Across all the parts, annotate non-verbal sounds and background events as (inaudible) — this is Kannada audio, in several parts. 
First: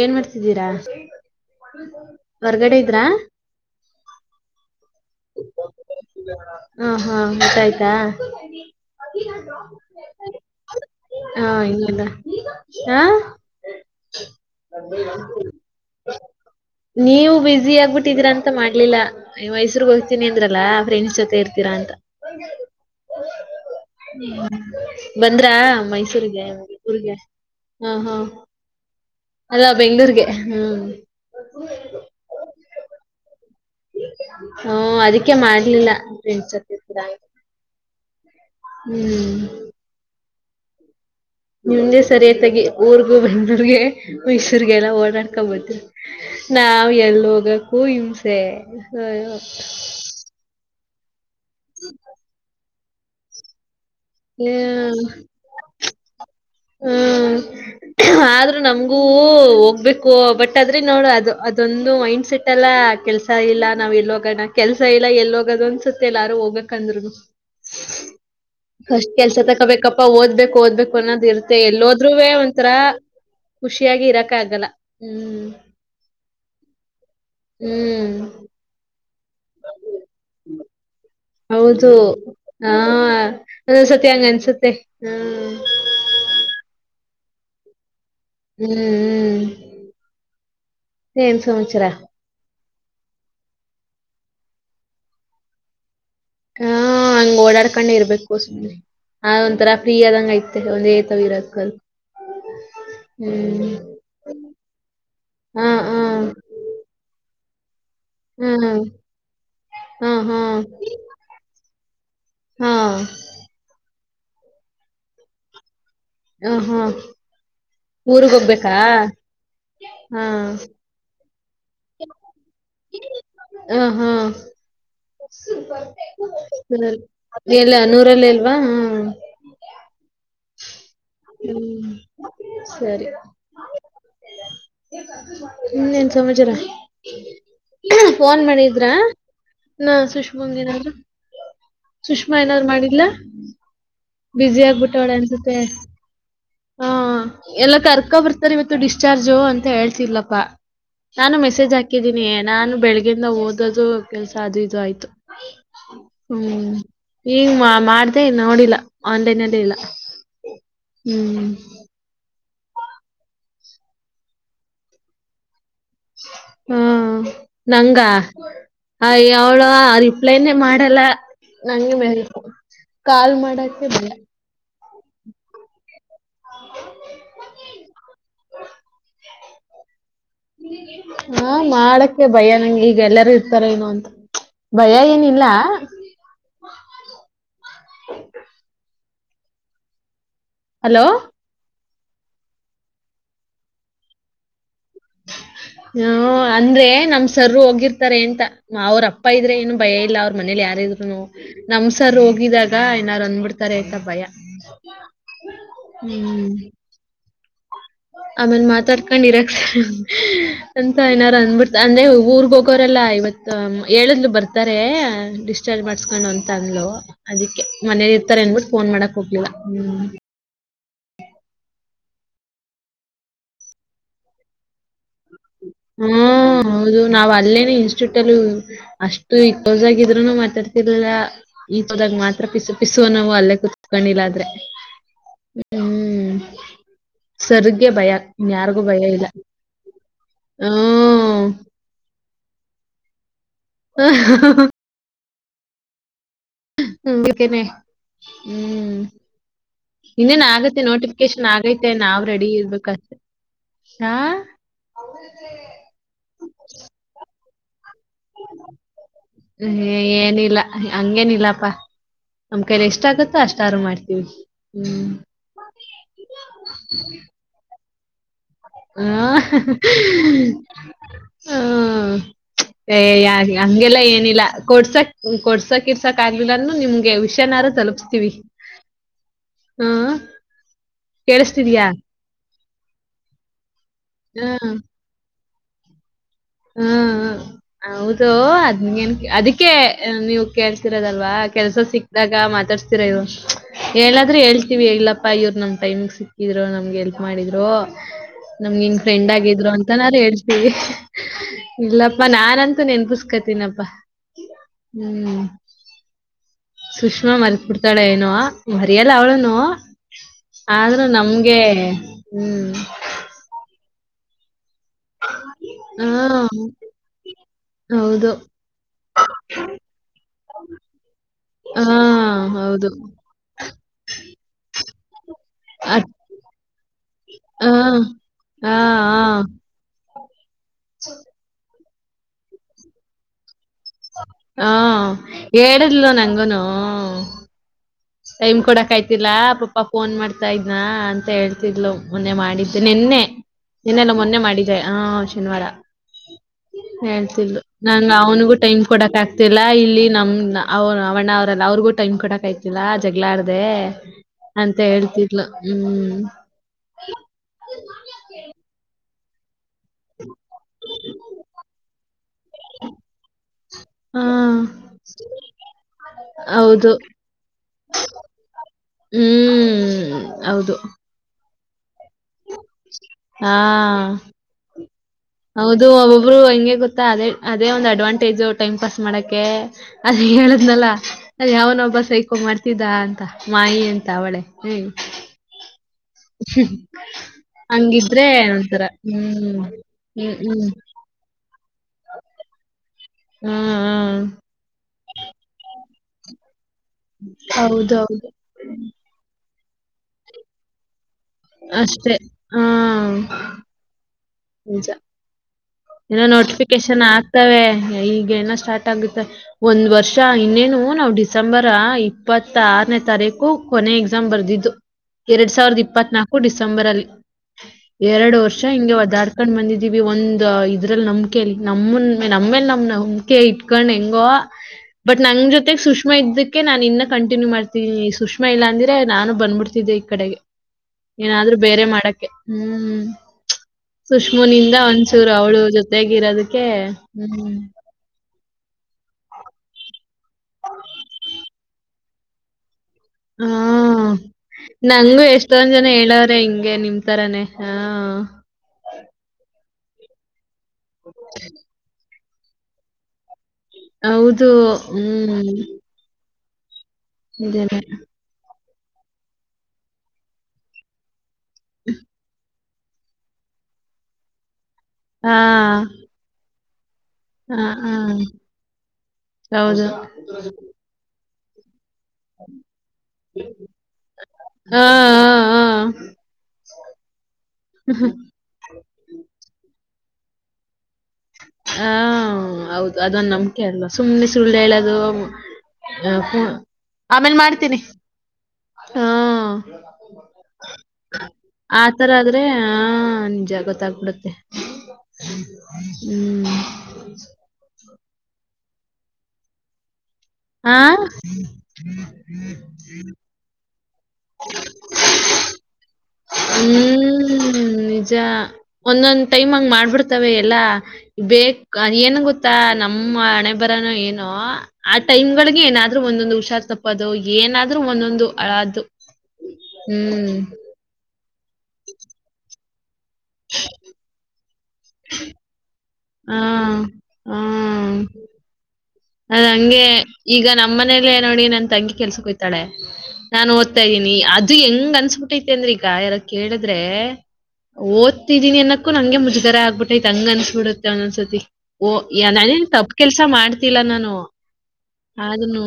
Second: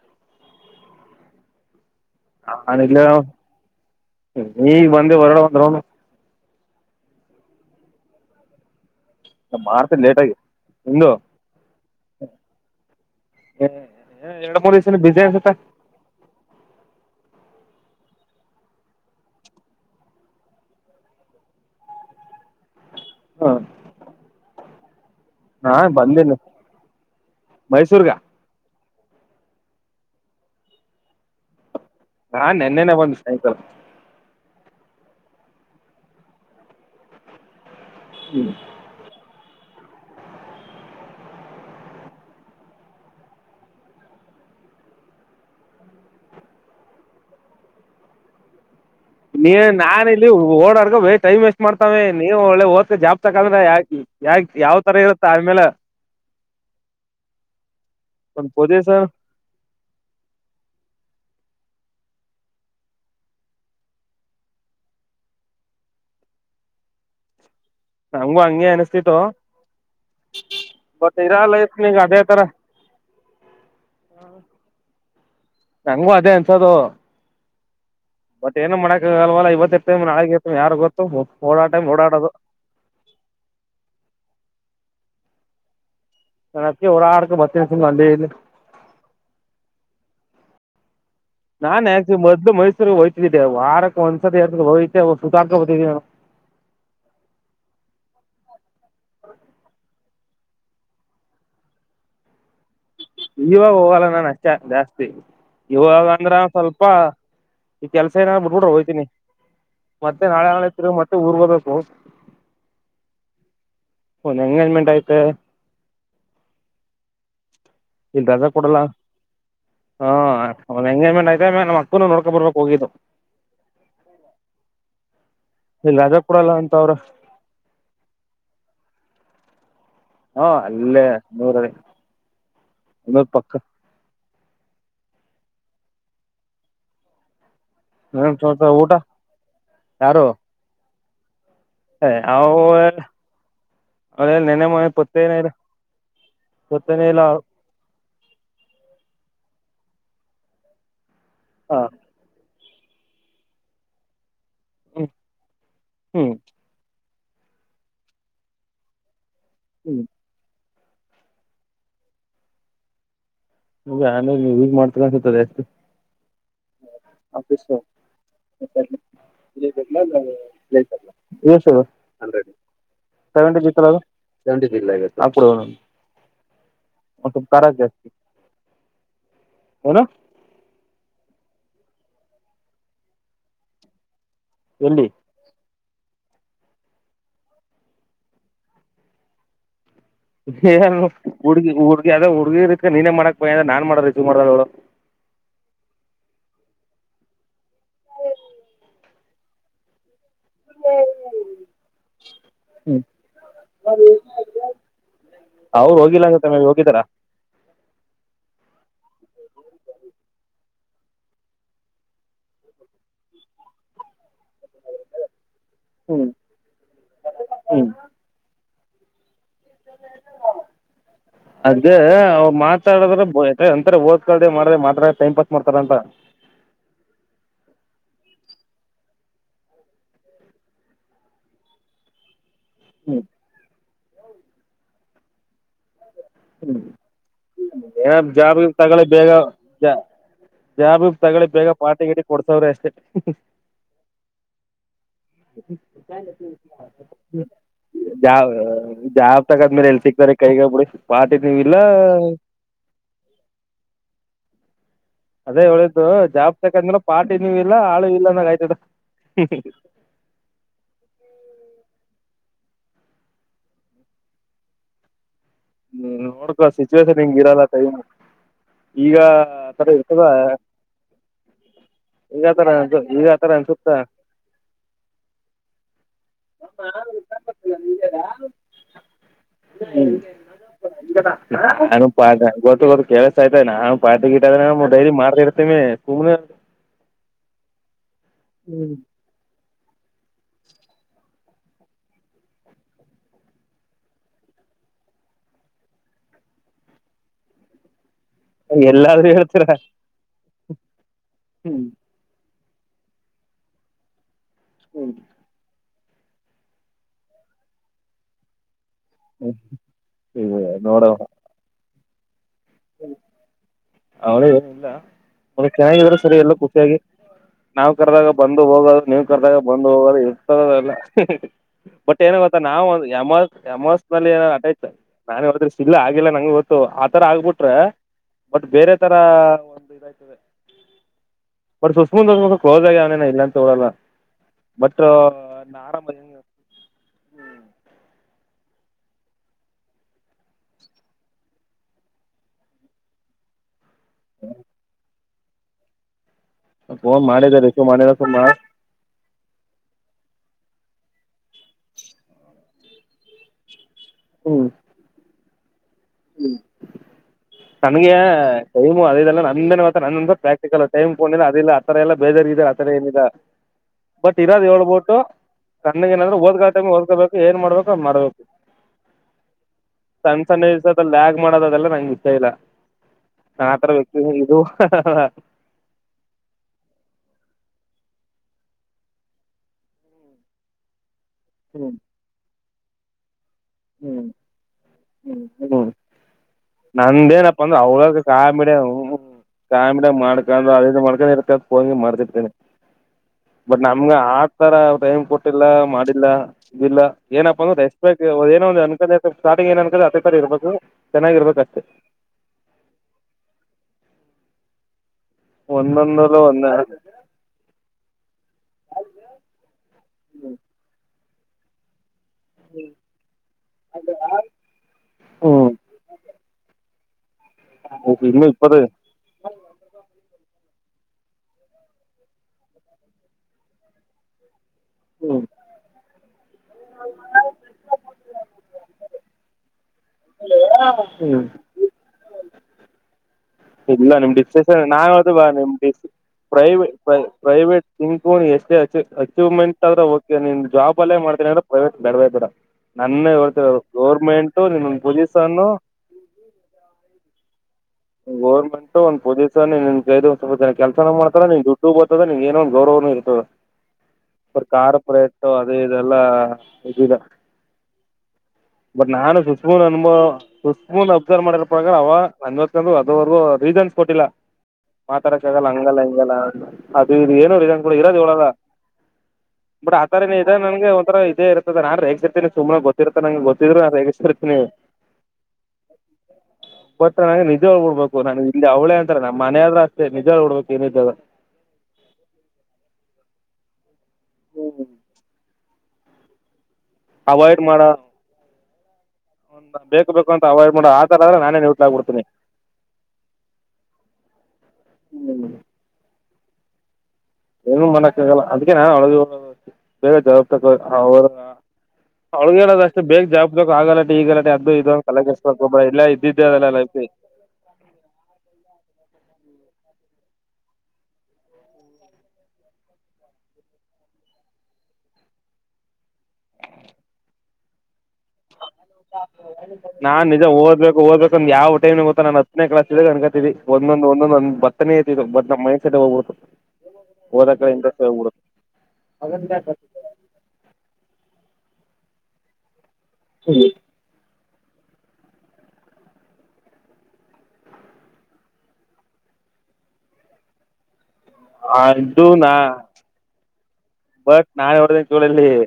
ಏನ್ ಮಾಡ್ತಿದ್ದೀರಾ ಹೊರ್ಗಡೆ ಇದ್ರಾ ಹ್ಮ ಈಗ ಬಂದೆ ಹೊರಗಡೆ ಅದ್ರೌನು ಹಾ ಹಾ ಊಟ ಆಯ್ತಾ ನ ಮಾಡ್ತೀನಿ ಲೇಟ್ ಆಗಿ ಹಾ ಇಲ್ಲ ಇಲ್ಲ ಹ ಏ ಎರಡ್ ಮೂರ್ ದಿವಸನ ಬಿಜಿ ಆಗ್ಬಿಟ್ಟೆ ನೀವು ಬಜಿ ಆಗ್ಬಿಟ್ಟಿದೀರಾ ಅಂತ ಮಾಡ್ಲಿಲ್ಲ ಈ ಮೈಸೂರ್ ಗೆ ಹೋಗಿ ತಿನಿ ಅಂದ್ರಲ್ಲ ಆ ಫ್ರೆಂಡ್ಸ್ ಜೊತೆ ಇರ್ತೀರಾ ಅಂತ್ಮ ಹ್ಞೂ ಬಂದ್ರಾ ನಾನು ಬಂದಿಲ್ಲ ಮೈಸೂರ್ಗೆ ಊರಿಗೆ ಹಾ ಮೈಸೂರ್ಗೆ ಹಾ ಅಲ್ಲಾ ಬೆಂಗಳೂರಿಗೆ ಹ್ಮ್ ಹಾ ನೆನ್ನೆನೆ ಬಂದು ಸನಾಯಕಲ್ ಹ್ಮ ಅದಕ್ಕೆ ಮಾಡ್ಲಿಲ್ಲ ಫ್ರೆಂಡ್ಸ್ ಜೊತೆ ಇರ್ತೀರಾ ಹ್ಮ್ ಹ್ಮ್ ನಿಮ್ದೆ ಸರಿಯ್ತಾಗಿ ಊರ್ಗು ಬೆಂಗ್ಳೂರ್ಗೆ ಮೈಸೂರ್ಗೆಲ್ಲಾ ಓಡಾಡ್ಕೊಬತ್ತಿರ ನಾವು ಎಲ್ ಹೋಗಕ್ಕೂ ಹಿಸೆ ನೀ ನಾ ಇಲ್ಲಿ ಓಡಾಡ್ಕೊಂಡು ಟೈಮ್ ವೇಸ್ಟ್ ಮಾಡ್ತಾವೆ ನೀವು ಒಳ್ಳೆ ಓದ್ ಜಾಪ್ ತಕಂದ್ರೆ ಯಾಕ ಯಾಕ ಯಾವ್ ತರ ಹ್ಮ್ ಇರುತ್ತೆ ಅಂದ್ಮೇಲೆ ಹ್ಮ್ ಒಂದು ಆದ್ರೂ ನಮ್ಗೂ ಪೊಸಿಷನ್ ಹೋಗ್ಬೇಕು ಬಟ್ ಅ ಆದ್ರೆ ನೋಡ ಅದು ಅದು ಇದೊಂದು ಮೈಂಡ್ ಸೆಟ್ ಅಲ್ಲ ಕೆಲ್ಸ ಇಲ್ಲ ನಾವ್ ಎಲ್ಲಿಗೋಣ ಕೆಲಸ ಇಲ್ಲ ಎಲ್ಲಿಗೋದು ಅನ್ಸುತ್ತೆ ಎಲ್ಲಾರು ಹೋಗ ಂದರುನೂ ನನಗೂ ಹಂಗೆ ಪಷ್ಟ್ ಅನಿಸ್ತಿತ್ತು ಕೆಲ್ಸ ತಕೋಬೇಕಪ್ಪಾ ಓದ್ಬೇಕು ಓದ್ಬೇಕು ಬಟ್ ಅನ್ನೋದ ಇರೋ ಇರುತ್ತೆ ಲೈಫ್ ನಿಂಗೆ ಎಲ್ಲೋದ್ರೂ ಅದೇ ಥರ ಒಂಥರ ಖುಷಿಯಾಗಿ ಇರಕ ಆಗಲ್ಲ ಹ್ಮ್ ನನಗೂ ಹ್ಮ್ ವಟ್ಟ್ ಏನು ಮಾಡಕ್ ಅಗಲ್ವಲ್ಲ ಇವತ್ತು ಇರ್ತ ನಾಳ ಇರತವ ಯಾರ ಗೊತ್ತ್ ಹೌದು ಹ ಒಂದ್ ಒಂದ್ ಸತಿ ಹಂಗ ಅನ್ಸತಿ ಹ್ಮ್ ನನ ಅದಕ್ಕೆ ಹ ಓಡಾಡಿಕೊಂಡು ಬರ್ತೀನಿ ಅಲ್ಲಿ ಇಲ್ಲಿ ಹ್ಮ್ ಹ್ಮ್ ಏನ್ ನಾನ್ ಸಮಾಚಾರ ಆಕ್ ಮೊದಲು ಮೈಸೂರಿಗೆ ಹೋಗ್ತಿದ್ದೆ ವಾರಕ್ ಒಂದ್ಸತಿ ಎರ ಹೋಯಿತೇ ಸುತ್ತಾಡಿಕೊಂಡು ಬರ್ತಾ ಇದೀನಿ ನಾನು ಹಾ ಹಂಗ್ ಓಡಾಡ್ಕೊಂಡೆ ಇರ್ಬೇಕು ಸುಮ್ನೆ ರಿ ಆಗ ಒಂತರ ಫ್ರೀ ಆದಂಗ ಆಯ್ತ ಒಂದೇ ತ ಇರದು ಇವಾಗ ಹೋಗಲ್ಲ ನಾನ್ ಅಷ್ಟ ಜಾಸ್ತಿ ಹಾ ಹಾ ಇವಾಗ ಅಂದ್ರ ಸ್ವಲ್ಪ್ ಈ ಕೆಲ್ಸ ಏನಾದಾರ ಬಿಟ್ಬಿಡ್ರೆ ಹ್ಮ್ ಹೋಗಯ್ತೀನಿ ಹಾ ಮತ್ತೆ ಹಾ ನಾಳೆ ನಾಡಿದ್ದು ತಿರಗ ಮತ್ತೆ ಊರ್ ಹೋಬೇಕು ಹಾ ಹ ಒಂದು ಎಂಗೇಜ್ಮೆಂಟ್ ಐತೆ ಹ ಹ ಇಲ್ಲಿ ಊರಗ ರಜಾ ಹೋಗ್ಬೇಕಾ ಕೊಡಲ್ಲ ಹಾ ಅವನ್ ಎಂಗೇಜ್ಮೆಂಟ್ ಆಯತ ಆ ನಮ್ಮ್ ಅಕ್ಕುನ ನೋಡ್ಕೊ ಬರ್ಬೇಕಕ್ ಹೋಗಿದ್ದು ಹ್ಮ ಹ್ಮ ಇಲ್ಲಿ ರಜಾ (unintelligible) ಕೊಡಲ್ಲ ಅಂತ ಹ್ಮ ಅವ್ರು ಎಲ್ಲ ಅನೂರಲ್ಲ ಇಲ್ವಾ ಹ ಹ ಅಲ್ಲೇ ನೂರ ಹ್ಮ್ ಸರಿ ನೂರ್ ಪಕ್ಕ ಹ್ಮ ಇನ್ನೇನ್ ಸಮಾಚಾರ ಏನ್ ಫೋನ್ ಸಮಾಚಾರ ಮಾಡಿದ್ರ ಊಟ ನ ಯಾರು ಸುಷ್ಮಂಗ ಏನಾದ್ರು ಸುಷ್ಮಾ ಏನಾದ್ರು ಅವ ಮಾಡಿದಲ ಅವ ಬ್ಯುಸಿ ನೆನ್ನೆ ಮೊನ್ನೆ ಆಗ್ಬಿಟ್ಟವಳೆ ಪತ್ತೇನೇ ಇಲ್ಲ ಅನ್ಸುತ್ತೆ. ಹಾ ಪತ್ತೇನೇ ಇಲ್ಲ ಎಲ್ಲ ಕರ್ಕೊ ಬರ್ತಾರ ಇವತ್ತು ಡಿಸ್ಚಾರ್ಜು ಅಂತ ಹೇಳ್ತಿಲ್ಲಪ್ಪಾ ನಾನು ಮೆಸೇಜ್ ಹಾ ಹಾಕಿದೀನಿ ನಾನು ಬೆಳಿಗಿಂದ ಓದೋದು ಕೆಲ್ಸ ಅದು ಇದು ಹ್ಮ್ ಆಯ್ತು ಹ್ಮ್ ಈಗ ಮಾ ಮಾಡ್ದೆ ನೋಡಿಲ್ಲ ಒನ್ಲೈನಲ್ಲಿ ಇಲ್ಲ ಹ್ಮ್ ಹ್ಮ್ ಈ ಆಮೇಲೆ ನೀವು ಹ ಈಗ್ ಮಾಡ್ತ ಅನ್ಸತದ ಎಷ್ಟು ಹಾ ಹ ನಂಗ ಅಯ್ಯೋ ಅವಳ್ ರಿಪ್ಲೈನೇ ಮಾಡಲ್ಲ ನ ಎಷ್ಟು ಹಂಡ್ರೆಡ್ ಕಾಲ್ ಮಾಡಕ್ಕೆ ಭಯ ಜಿಲ್ಲ ಆಕಡ ಮತ್ತ ಕಾರ ಜಾಸ್ತಿ ಹನಾ ಹಾ ಮಾಡಕ್ಕೆ ಭಯ ನಂಗ ಈಗ ಎಲ್ಲಾರೂ ಇರ್ತಾರ ಏನು ಅಂತ ಭಯ ಎಲ್ಲಿ ಏನಿಲ್ಲ ಏ ಹಲೋ ಹುಗಿ ಹುಡ್ಗಿ ಅದ ಹುಗಿದಕ್ಕಕ್ ನೀನೇ ಮಾಡಕ್ ಬಯ ಅ ನಾನ್ ಮಾಡ್ರ ರಿಸ ಮಾಡ ಅವಳ (inaudible) ಹ್ಮ ಅಂದ್ರೆ ನಮ್ ಸರು ಹೋಗಿರ್ತಾರೆ ಎಂತ ಅವ್ರಪ್ಪ ಇದ್ರೆ ಏನು ಭಯ ಇಲ್ಲ ಅವ್ರರು ಮನೇಲಿ ಯಾರಿದ್ರುನು ನಮ್ಸರ್ ಹೋಗಿದಾಗ ಏನಾರ ಅಂದ್ಬಿಡ್ತಾರೆ ಅಂತ ಭಯ ಅವರು ಹೋಗಿಲ್ಲಗತ್ತ ಹ್ಮ್ ಮೇಲೆ ಹೋಗಿದಾರಾ (inaudible) ಆಮೇಲೆ ಮಾತಾಡ್ಕೊಂಡ್ ಇರಕ್ ಅಂತ ಏನಾರ ಅಂದ್ಬಿಡ್ತ ಅಂದ್ರೆ ಉರಗ ಹೋಗೋರೆಲ್ಲ ಇವತ್ ಹೇಳಿದ್ಲು ಬರ್ತ ತಾರೆ ಡಿಸ್ಚಾರ್ಜ್ ಹ್ಮ್ ಮಾಡ್ಸ್ಕೊಂಡ್ ಅಂತ ಅಂದ್ಲು ಅದಕ್ಕೆ ಹ್ಮ್ ಮನೇಲಿ ಇರ್ತಾರೆ ಅನ್ಬಿಟ್ಟು. ಫೋನ್ ಮಾಡಕ್ ಹೋಗ್ಲಿಲ್ಲ ಹ್ಮ ಅದೇ ಮಾತಾಡಿದ್ರ ಎಂತ ಓದ್ಕ್ದ ಮಾಡ್ರೆ ಹ್ಮ ಹೌದು ನಾವ್ ಅಲ್ಲೇನೆ ಇನ್ಸ್ಟ್ಯೂಟ್ಲ್ಲೂ ಅಷ್ಟು ಈ ಕ್ಲೋಸಾಗಿ ಇದ್ರುನು ಮಾತಾಡ್ತಿರ್ಲಿಲ್ಲ ಈಗೋದಾಗ ಮಾತ ಪಿಸ ಪೀಸ್ ನಾವು ಅಲ್ಲೇ ಕುೂತ್ಕೊಂಡಿಲ್ಲ ಆದ್ರೆ ಹ್ಮ್ ಸರ್ಗೆ ಭಯ ಇನ್ ಯಾರಿಗೂ ಭಯ ಇಲ್ಲ ಜ ಜಾಬ ಹ್ಮ್ ತಗಳಿ ಬೇಗ ಪಾರ್ಟಿಗೇಟಿ ಕೊಡ್ಸವ್ರೆ ಅಷ್ಟೇ ಹ ಹ (unintelligible) ಅದಕ್ಕೇನೆ ಹ್ಮ್ ಜಾಬ್ ತಗಾದ್ಮೇಲೆ ಎಲ್ಲಿ ಸಿಕ್ತಾರೆ ಕೈಗ ಬಿಡಿ. ಪಾರ್ಟಿ ಷ್ಟನ್ ನೀವು ಇಲ್ಲ ಆಾಗೈತೆ ನಾವ್ ರೆಡಿ ಇರ್ಬೇಕಷ್ಟೆ ಹ. ಅದೇ ಹೇಳಿದ್ದು ಜಾಬ್ ತೇಕಂದ್ರ ಪಾರ್ಟಿ ನು ಇರತ ಹು ಏನಿಲ್ಲ ಹಂಗೇನಿಲ್ಲಪ್ಪಾ ನಮ್ ಕೈಲಿ ಎಷ್ಟ ಆಗುತ್ತೋ ಅಷ್ಟಾರು ಮಾಡ್ತೀವಿ ಹ್ಮ್ ಹ್ಮ ನೋಡ್ಕೋ ಸಿಚುವೇೇಶನ್ ಹಿಂಗ ಇರಲ್ಲ ಟೈಮ್ ಈಗ ಅತರ್ ಇರತದ (inaudible) ಯೆ ಹಂಗೆಲ್ಲ ಏನಿಲ್ಲ ಕೊಡ್ಸಕ್ ಕೊಡ್ಸಕ್ ಇರ್ಸಕ್ ಆಗ್ಲಿಲ್ಲಾನು ನಿಮ್ಗೆ ವಿುಷ್ಯನಾರು ತಲುಪಿಸತೀವಿ (inaudible) ಹ್ಮ ಕೇಳಿಸತಿದ್ಯಾ ನಾನು ಪಾ ಗೊತ್ತು ಗೊತ್ತು ಕೆೇಳಸ ಆಯ್ತ ನಾನು ಪಾಟಿ ಗಿಟ್ಟ ಆದ್ರೆ ಡೈರಿ ಮಾಡ ಹ್ಮ ಹೌದು ಅದ್ನ್ ಅದ. ನೀವು್ ಕೇಳ್ತಿರೋದಲ್ವಾ ಕೆಲ್ಸ ಸಿಕ್ದಾಗ ಮಾತಾಡ್ಸ್ತಿರೋ ಇವು ಹೇಳಏಾದ್ರೂ. ಹೇಳ್ತೀವಿ ಇಲ್ಲಪ್ಪಾ ಇವ್ರು ನಮ್ ಟೈಮಿಂಗ್ ಸಿಕ್ಕಿದ್ರು ನಮ್ಗೆ ಎಲ್ಪ್ ಮಾಡಿದ್ರು. ನಮ್ಗಿನ್ ಫ್ರೆಂಡ್ ಎಲ್ಲಾದರೂ ಹೇಳ್ತೀರ ಆಗಿದ್ರು ಅಂತ ನಾ ಹೇಳ್ತೀವಿ ಇಲ್ಲಪ್ಪ ನ. ನಾನಂತೂ ನೆನಪುಸ್ಕತೀನಪ್ಪಾ ಹ್ಮ್. ಸುಷ್ಮಾ ಮರಿತ್ ಬಿಡ್ತಾಳ ಏನು. ಮರಿಯಲ್ಲ ಅವಳನು ಇದು ಆದ್ರೂ ನೋಡು ನಮ್ಗೆ. ಹ್ಮ್. ಅವಳ ಏನ ಇಲ್ಲ ಮಳ ಹಾ ಚೆನ್ನಾಗಿದ್ರೆ ಸರಿ ಎಲ್ಲ ಖುಷಿಯಾಗಿ. ನಾವ್ ಕರ್ದಾಗ ಹೌದು ಬಂದು ಹೋಗೋದು ನೀವ್ ಕರ್ದಾಗ ಬಂದು ಹೋಗೋದು ಇರ್ತರದಲ್ಲ. ಹಾ ಬಟ್ ಏನ ಗೊತ್ತ ನಾ ಹೌದು ಎಮೋಲ್ಲಿ ಏ ಅಟಚ್. ನಾನ ಹದ್ರೆ ಶಲ್ಲ ಅದ್ ಆಗಿಲ್ಲ ನಂಗಗೆ ಗೊತ್ತು ಆತರ ಹಾ ಆಗ್ಬಿಟ್ರೆ ಬಟ್ ಹಾ ಬೇರೆ ತರ ಹಾ ಒಂದು. ಇದದತೆ (unintelligible) (unintelligible) ಬಟ್ ಸುಸ್ುತ್ ಹೊಸು ಕ್ಲೋ ಆಗ ಅವನ ಇಲ್ಲಂತ. ಹಾ ಆರಾಮ ಅಳಿರ್ನಿಲ್ವಾ ನಂಗುನು. ಟೈಮ್ ಕೊಡಕ್ಯ್ತಿಲ್ಲಾ ಪಾಪ ಫೋನ್ ಮಾಡ್ತಾ ಇದ್ನ ಅಂತ ಹೇಳ್ತಿದ್ಲು ಮೊನ್ನೆ ಮಾಡಿದ್ದೆ ನಿೆನ್ನೆ. ಇನ್ನೆಲ್ಲ ಮೊನ್ನೆ ಮಾಡಿದ್ದೆ ಹಾ ಶನಿವಾರ. ಫೋನ್ ಮಾಡಿದೆ ಹೇಳ್ತಿದ್ಲು ರಿಸೀವ್ ನಂಗ್ ಮಾಡಿಲ್ಲ ಸುಮ್ಮ ಅವನಿಗೂ ಟೈಮ್ ಕೊಡಕ್ ಆಗ್ತ. ಇತ್ತಲ್ಲಾ ಇಲ್ಲಿ ನಮ್ ಅವ ಅವಣ್ಣ ಅವ್ರಲ್ಲ ಅವ್ರಿಗೂ ಟೈಮ್ ಕೊಡಕ ಆಯ್ತಿಲ್ಲ ಜಗಳಾ ಆಡ್ದ. ಅಂತ ಹೇಳ್ತಿದಲ ಹ್ಮ್. ನನ್ಗೆ ಟೈಮು ಅದದೆಲ್ಲ ನಂದ ಮತ್ತ ನನ್ನ ಪ್ರಾಕ್ಟಿಕಲ್ ಟೈಮ್ೊಂಡಿಲ್ಲ ಅದಲ್ಲ ಆಥರ ಎಲ್ಲ. ಬೇದರ್ ಇದಾರ ಆತರ ಏನಿದೆ ಹ ಬಟ್ ಇರೋದು ಏಳ್ಬೋಟ್ಟು. ಕಣ್ಣಗ ಏನಾದ್ರೂ ಓದ್ಗಾಟಮ ಹೌದು ಓದ್ಕೋಬೇಕು ಏನ್ ಮಾಡ್ಬೇಕು ಅದ್ ಮಾಡ್ಬೇಕು. ಹ್ಮ್ ಸಣ್ಣ ಸಣ್ಣ ಹೌದು ದಿವಸದಲ್ಲಿ ಯ್ಯಾಗ ಮಾಡೋದದೆಲ್ಲ ನಂಗೆ ಇಷ್ಟ ಇಲ್ಲ. ಹಾ ನಾ ತರ ವ್ಯಕ್ತಿ ಇದು. ಹೌದು ಒಬ್ಬೊಬ್ರು ಹೆಂಗೆ ಗೊತ್ತಾ ಅದೇ ಅದೇ ಒಂದು ಅಡ್ವಾಂಟ. ೇಜು ಟೈಮ್ ಪಾಸ್ ಮಾಡಕೆ ಅದು ಹೇಳುದ್ನಲ್ಲ ಅ ಯಾವನ ಹ್ಮ್ ಒಬ್ಬ ಸೈಕೋಗ್ ಮಾಡ್ತ. ಿದ ಅಂತ. ಮಾಯಿ ಅಂತ ಹ್ಮ್ ಅವಳೆ ಹ್ಮ್ ಹ್ಮ ಹ್ಮ ನಂದೇನಪ್ಪ. ಅವ್ಳಾಗ ಹಂಗಿದ್ರೆ ಕಾಮಿಡ ಒಂಥರ ಹ್ಮ್ ಕಿಡ ಹ್ಮ್ ಹ್ಮ್ ಮಾಡ್ಕ ಹ್ಮ್ ಅದ ಮಾಡ್ಕ. ಹ ಮಾಡ್ತಿದಿ ಬಟ್ ನಮ್ಗೆ ಹ್ಮ್ ಆತರ ಟೈಮ್ ಕೊಟ್ಟಿಲ್ಲ ಮಾಡಿದ. ಇಲ್ಲ ಏನಪ್ಪ ಅಂದ್ರ ಎಷ್ಟಸ್ ಹೌದೌದು ಬ. ಸ್ಟಾರ್ಟಿಂಗ್ ಏನಂದರೆ ಅದೇ ತರ ಇರಬೇಕು. ಅಷ್ಟೇ ಹಾ ನಿಜ. ಏನ ಒಂದೊಂದಲ್ಲ ಒಂದ ನೋಟಿಫಿಕೇಶನ್ ಆಗ್ತವೆ ಈಗ ಏನ ಸ್ಟಾರ್ಟ್ ಆಗುತ್ತೆ ಒಂದ್ ವರ್ಷ ಇನ್ನೇನು. ಹು ನಾವು ಡಿಸೆಂಬರ್. ಇಪ್ಪತ್ತ ಆಾರನೇ ತಾರೀಕು ಕೊನೆ ಎಕ್ಸಾಮ್ ಬರೆದಿದ್ದು ಎರಡ್ ಹ್ಮ್ ಸಾವಿರದ ಇಪ್ಪತ್ನಾಲ್ಕು ಡಿಸೆಂಬರ್ ಅಲ್ಲಿ. ಎರಡು ಇನ್ನು ವರ್ಷ ಇಪ್ಪತ್ತೈದು ಹಿಂಗೆ ಒದಡಿಕೊಂಡು ಬಂದಿದ್ದೀವಿ ಒಂದ ಇದ್ರಲ್ಲಿ ನಂಬಿಕೆ ನಮುನ್ ನಮ್ಮಮೇಲೆ ನಮಗೆ ನಂಬಿಕೆ ಇಟ್ಕೊಂಡ್ ಹೆಂಗೋ ಬಟ್ ಹ್ಮ್ ನಂಗ ಜೊತೆ ಸುಷ್ಮಾ. ಸುಷ್ಮಾ ಇದ್ದಕ್ಕೆ ನಾನನ್ ಇನ್ನ ಕಂಟಿನ್ಯೂ ಮಾಡ್ತೀನಿ ಸುಷ್ಮಾ ಇಲ್ಲಾಂದ್ರೆ ನಾನು ಬಂದ್ಬಿಡ್ತಿದ್ದೆ ಈ ಕಡೆಗೆ. ಹ್ಮ್ ಏನಾದ್ೂ ಬೇರೆ ಮಾಡಕ್ಕೆ ಹ್ಮ್. ಇಲ್ಲ ನಿಮ್ ಸುಷ್ಮುನಿಂದ ಡಿಸಷನ್ ನಾ ಒಂಚೂರು ಅದು ಬಾ ಅವಳು ನಿಮ್ ಜೊತೆಗಿರೋದಕ್ಕೆ ಪ್ರೈವ ಹ್ಮ್ ಪ್ರೈವೇಟ್. ಎಷ್ಟೇ ಅ ಅಚೀವ್ಮೆಂಟ್ ಆದ್ರೆ ಓಕೆ ನೀನ್ ಜಾಬ್ ಅಲೈ ಮಾಡ್ತನಿ ಅಂದ್ರೆ ಪ್ರೈವೇಟ್ ಬೇಡವೇ ಬೇಡ. ನೆನ್ನೆ ಹಾ ಹೇಳ್ತಿರೋದು ಗೋರ್ಮೆಂಟ್ ನಿಮ್ ನಂಗೂ ಪೊಸಿಷನ್ನು. ಎಷ್ಟೊಂದ್ ಜನ ಹೇಳವ್ರೆ ಹಿಂಗೆ ನಿಮ್ ತರಾನೇ ಹಾ ಗೌರ್ೆಂಟ್ ಒಂದ ಪೊಸೀಷನ್ನ್ ಕೈ ಸ್ವಲ್ಪ ಜನ ಕೆಲಸನ ಮಾಡ್ತಾರ ನೀನ್ ದುಡ್ಡು. ಇರ್ತದ ನಿಂ ಏನೊಂದು ಗೌರವನ ಇರ್ತದೆ ಹೌದು ಬ ಕಾರ್ಪೊರೇಟ್ ಅದೇ ಇದೆಲ್ಲಾ. ಇದಿಲ್ಲ ನಿದಾನ ಬಟ್ ನಾನು ಸುಷ್ಮಾಅನುಭವ ಸುಷ್ಮಾನಾ ಅಬ್ಸರ್ವ್ ಮಾಡಿರ ಪ್ರಕಾರ ಅವ ಅದುವರೆಗೂ ರೀಸನ್ಸ್ ಕೊಟ್ಟಿಲ್ಲ ಹಾ ಮಾತಾಡಕ್ಕ ಆಗಲ್ಲ ಹಂಗಲ್ಲ ಹಿಗಲ್ಲ ಅಂತ ಅದು ಇದು ಏನು ಹಾ ರೀಸನ್ ಹಾ ಕೊಟ್ಟಿಲ್ಲ ಇರೋದಿಲ್ಲ ಹೇಳೋದ ಹೌದು ಬಟ್ ಆತರನ ಇದೆ ನನ್ಗೆ ಒಂಥರ ಇದ್ದೆ ಇರ್ತದ ರೇಗಸ ಇರ್ತೀನಿ ಸುಮಗೆ ಗೊತ್ತಿರ್ತ ನಂಗೆ ಗೊತ್ತಿದ್ರು ನಾನ್ ರೇಗಿಸ್ತೀರ್ತೀನಿ ಹಾ ಹಾ ಹಾ ಗೊತ್ತಾ ನಿಜ ಹೇಳಿಬಿಡಬೇಕು ನನಗೆ ಇಲ್ಲಿ ಅವಳೇ ಅಂತಾರೆ ನಮ್ಮ ಮನೆ ಆದ್ರರು ಅಷ್ಟೇ ನಿಜ ಹೇಳಿಬಿಡ್ಬೇಕು ಏನಿದ್ದು ಆದ ಹ ಹೌದು ಅದೊಂದ ನಂಬಿಕೆ ಅಲ್ಲ ಸುಮ್ನೆ ಸುಳ್ಳು ಹೇಳದು ಆಹಾ ಆಮೇಲ್ ಅವಾಯ್ಡ್ ಮಾಡ್ತೀನಿ ಮಾಡ ಹಾ (inaudible) ಬೇಕು ಬೇಕು ಅಂತ ಅವಾಯ್ಡ್ ಮಾಡೋ ಆತರ ಆದ್ರೆ ನಾನೇ ನ್ಯೂಟ್ಲ್ ಆತರ ಆಗ್ಬಿಡ್ತೀನಿ ಆದ್ರೆ ಆ ನಿಜಾ ಗೊತ್ತಾಗಬಿಡತ್ತೆ ಹ್ಮ್ ಏನು ಮಾಡೋಕೆ ಆಗಲ್ಲ ಅದಿಕ್ಕೆ ನಾನು ಬೇಗ ಆ? ಅವ್ರನ್ನ ಅವಲಳಿಗೆಲೊದು ಅಷ್ಟ ಬೇಗ್ ಜಾಬ್ದತಕೊ ಆ ಗಲಾಟಿ ಏ ಗಲಾಟಿ ಅದುಇದು ಅಂತ ತಲೆ ಕೆಡಿಸ್ಕೊಳೋಕ್ಕೆ ಹೋಗಬೇಡ ಇಲ್ಲ ಇದ್ದಿದ್ದೆ ಅದೆಲ್ಲ ಲೈಫ್ ಹ್ಮ್ ನಿಜ ಒಂದೊಂದು ಒಂದೊಂದು ಟೈಮ್ ಹಂಗ ಮಾಡ್ಬಿಡ್ತಾವ ಎಲ್ಲಾ ಬೇಕ್ ಏನ್ ಗೊತ್ತಾ ನಮ್ಮ್ ಹಣೆ ಬಾರನೋ ಏನೋ ಆ ಟೈಮ್ಗಳಿಗೆ ಏನಾದ್ರು ಒಂದೊಂದು ಹುಷಾರ್ ತಪ್ಪೋದು ಏನಾದ್ರು ಒಂದೊಂದು ನಾನ್ ಹ್ಮ್. ನಿಜ ಓದ್ಬೇಕು ಓದಬೇಕಂದು ಯಾವ ಟೈಮ್ಯಿಂದ ಗೊತ್ತಾ ನಾನ್ ಹತ್ತನೇ ಕ್ಲಾಸ್ ಅಂಕ್ಕತಿದ್ದಿ ಒಂದೊಂದ ಒಂದೊಂದು ಬತ್ತನೇ ಇರ್ತಿತ್ತು ಬಟ್ ಮೈಂಡ್ ಸೆಟ್ ಹೋಗ್ಬಿಡ್ತು ಆ. ಓದೋ ಕಡೆ ಇಂಟರೆಸ್ಟ್ ಹೋಗಿಬಿಡ್ತು ಅದ ಹಂಗೆ ಈಗ ನಮ್ಮ ಮನೇಲ್ಲ ನೋಡಿ ನನ್ ತಂಗಿ ಕೆಲ್ಸಕ್ಕೆೋಯ್ತಾಳೆ ನಾನು ಓದ್ತಾ ಇದೀನಿ ಅದು ಇದು ಹೆಂಗ್ ಅನ್ನಿಸಿಬಿಟೈತೆ ಅಂದ್ರೆ ಈಗ ಯಾರ ಕೇಳಿದ್ರೆ ಓದ್ತಿದೀನಿ ಅನಕ್ಕೂ ನಂಗೆ ಮುಜಗರ ಆಗ್ಬಿಟ್ಟೈತ್ ಹಂಗ ಅನ್ನಿಸಬಿಡುತೆ ಒಂದೊಂದು ಸರಿ ಓದ್ ಅದು ನಾನು ನಾ ಏನು ತಪ್ಪು ಕೆಲಸ ಮಾಡ್ತಿಲ್ಲ ನಾನು ಬಟ್ ನಾನ್ ಹೇಳೋದು ಕೋಲಿಲ್ಲಿ ಆದ್ನು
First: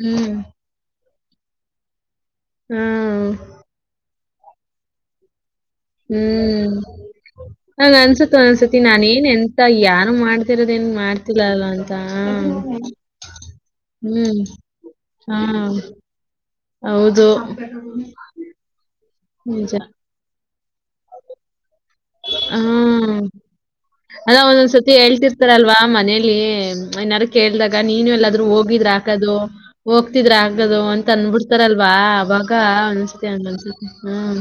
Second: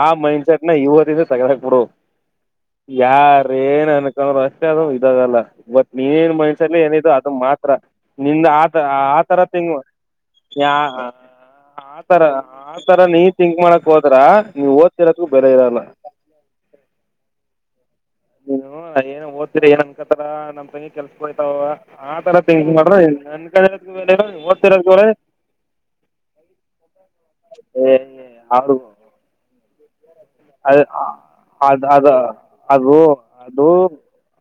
ಆ ಹ್ಮ್ ಮೈಂಡ್ಸೆಟ್ ಈವಾಗ ಓದಿದ್ರೆ ತೆಗೆದು ಹಾಕಿಬಿಡು ಹಾ ಯಾರ ಏನ್ ಅನ್ಕೊಂಡರು ಅಷ್ಟೇ ಅದು ಇದಾಗಲ್ಲ ಬಟ್ ನಿನ್ ಮೈಂಡ್ ಹ್ಮ್ ಸೆಟ್ಏನಿದು ಅದು ಮಾತ್ರ ಹಂಗ ಅನ್ಸತ್ ನಿಂದ ಆತ ಒಂದೊಂದ್ಸತಿ ಆತರ ಥಿಂಕ್ ನೀನು ಏನು ಮಾಡ್ತಿಲ್ಲ ಅಂತ ಆತರ ನೀ ಥಿಂಕ್ ಮಾಡಕ್ ಹೋದ್ರ ಹ್ಮ್ ನೀವ್ ಓದ್ತಿರದೂ ಹಾ ಬೆಲೆ ಇರಲ್ಲ ಹೌದು ಓದಿದ್ರೆ ನಿಜ ಏನ್ ಅನ್ಕೋತರ ನಮ್ಮ ಕೆಲಸಕ್ಕೆ ಹೋಗ್ತಾಳ ಆತರ ಥಿಂಕ್ ಮಾಡಿದ್ರೆ ನೀನು ಹಾ ಅನ್ಕೊಂಡಿರೋದಕು ಬೆಲೆ ಇಲ್ಲ ಅಲ್ಲ ನೀನು ಓದಿರೋಕ್ಕು ಒಂದೊಂದ್ಸತಿ ಬೆಲೆ ಇಲ್ಲ ಹೇಳ್ತಿರ್ತಾರಲ್ವಾ ಮನೇಲಿ ಏನಾರು ಕೇಳ್ದಾಗ ಏ ನೀನು ಎಲ್ಲಾದ್ರೂ ಅವ್ರು ಹೋಗಿದ್ರೆ ಹಾಕದು ಹೋಗ್ತಿದ್ರೆ ಅ ಆಗದು ಅಂತ ಅದ್ ಅನ್ಬಿಡ್ತಾರಲ್ವಾ ಅದ ಅವಾಗ ಒನ್ಸತಿ ಅಂಗನ್ಸತಿ ಹ್ಮ್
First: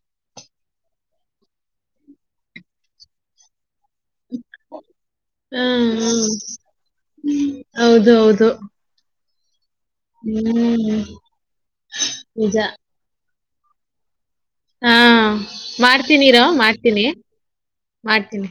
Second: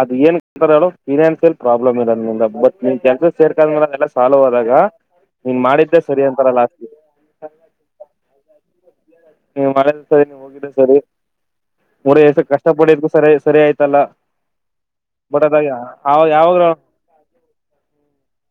ಅದ ಏನುಕ್ಕೆ ಅಂತಾರೆ ಹೇಳು ಫಿನಾನ್ಸಿಯಲ್ ಪ್ರಾಬ್ಲಮ್ ಇದೆ ನಿಂದು ಬಟ್ ನೀನು ಕೆಲಸಕ್ಕೆ ಸೇರ್ಕದ್ಮೇಲೆ ಎಲ್ಲ ಸಾಲ್ವೆ ಆದಾಗ ನೀನ್ ಹ್ಮ್ ಮಾಡಿದ್ದೆ ಸರಿ ಹ್ಮ್ ಅಂತಾರಾ ಲಾಸ್ಟಗೆ ಹೌದು ಹೌದು ನೀವು್ ಮಳ ಸರಿ ನೀವ್ ಹೋಗಿದ್ರ ಸರಿ ಹ್ಮ್ ಮೂಡಸ ನಿಜ ಕಷ್ಟ ಪಡಿದೂ ಸರಿ ಸರಿ ಆಯ್ತಲ್ಲ ಹಾ ಬಟ್ ಅದಾಗ ಆವಾಗ ಮಾಡ್ತೀನಿರೋ ಯಾವಾಗ ಮಾಡ್ತೀನಿ ಮಾಡ್ತೀನಿ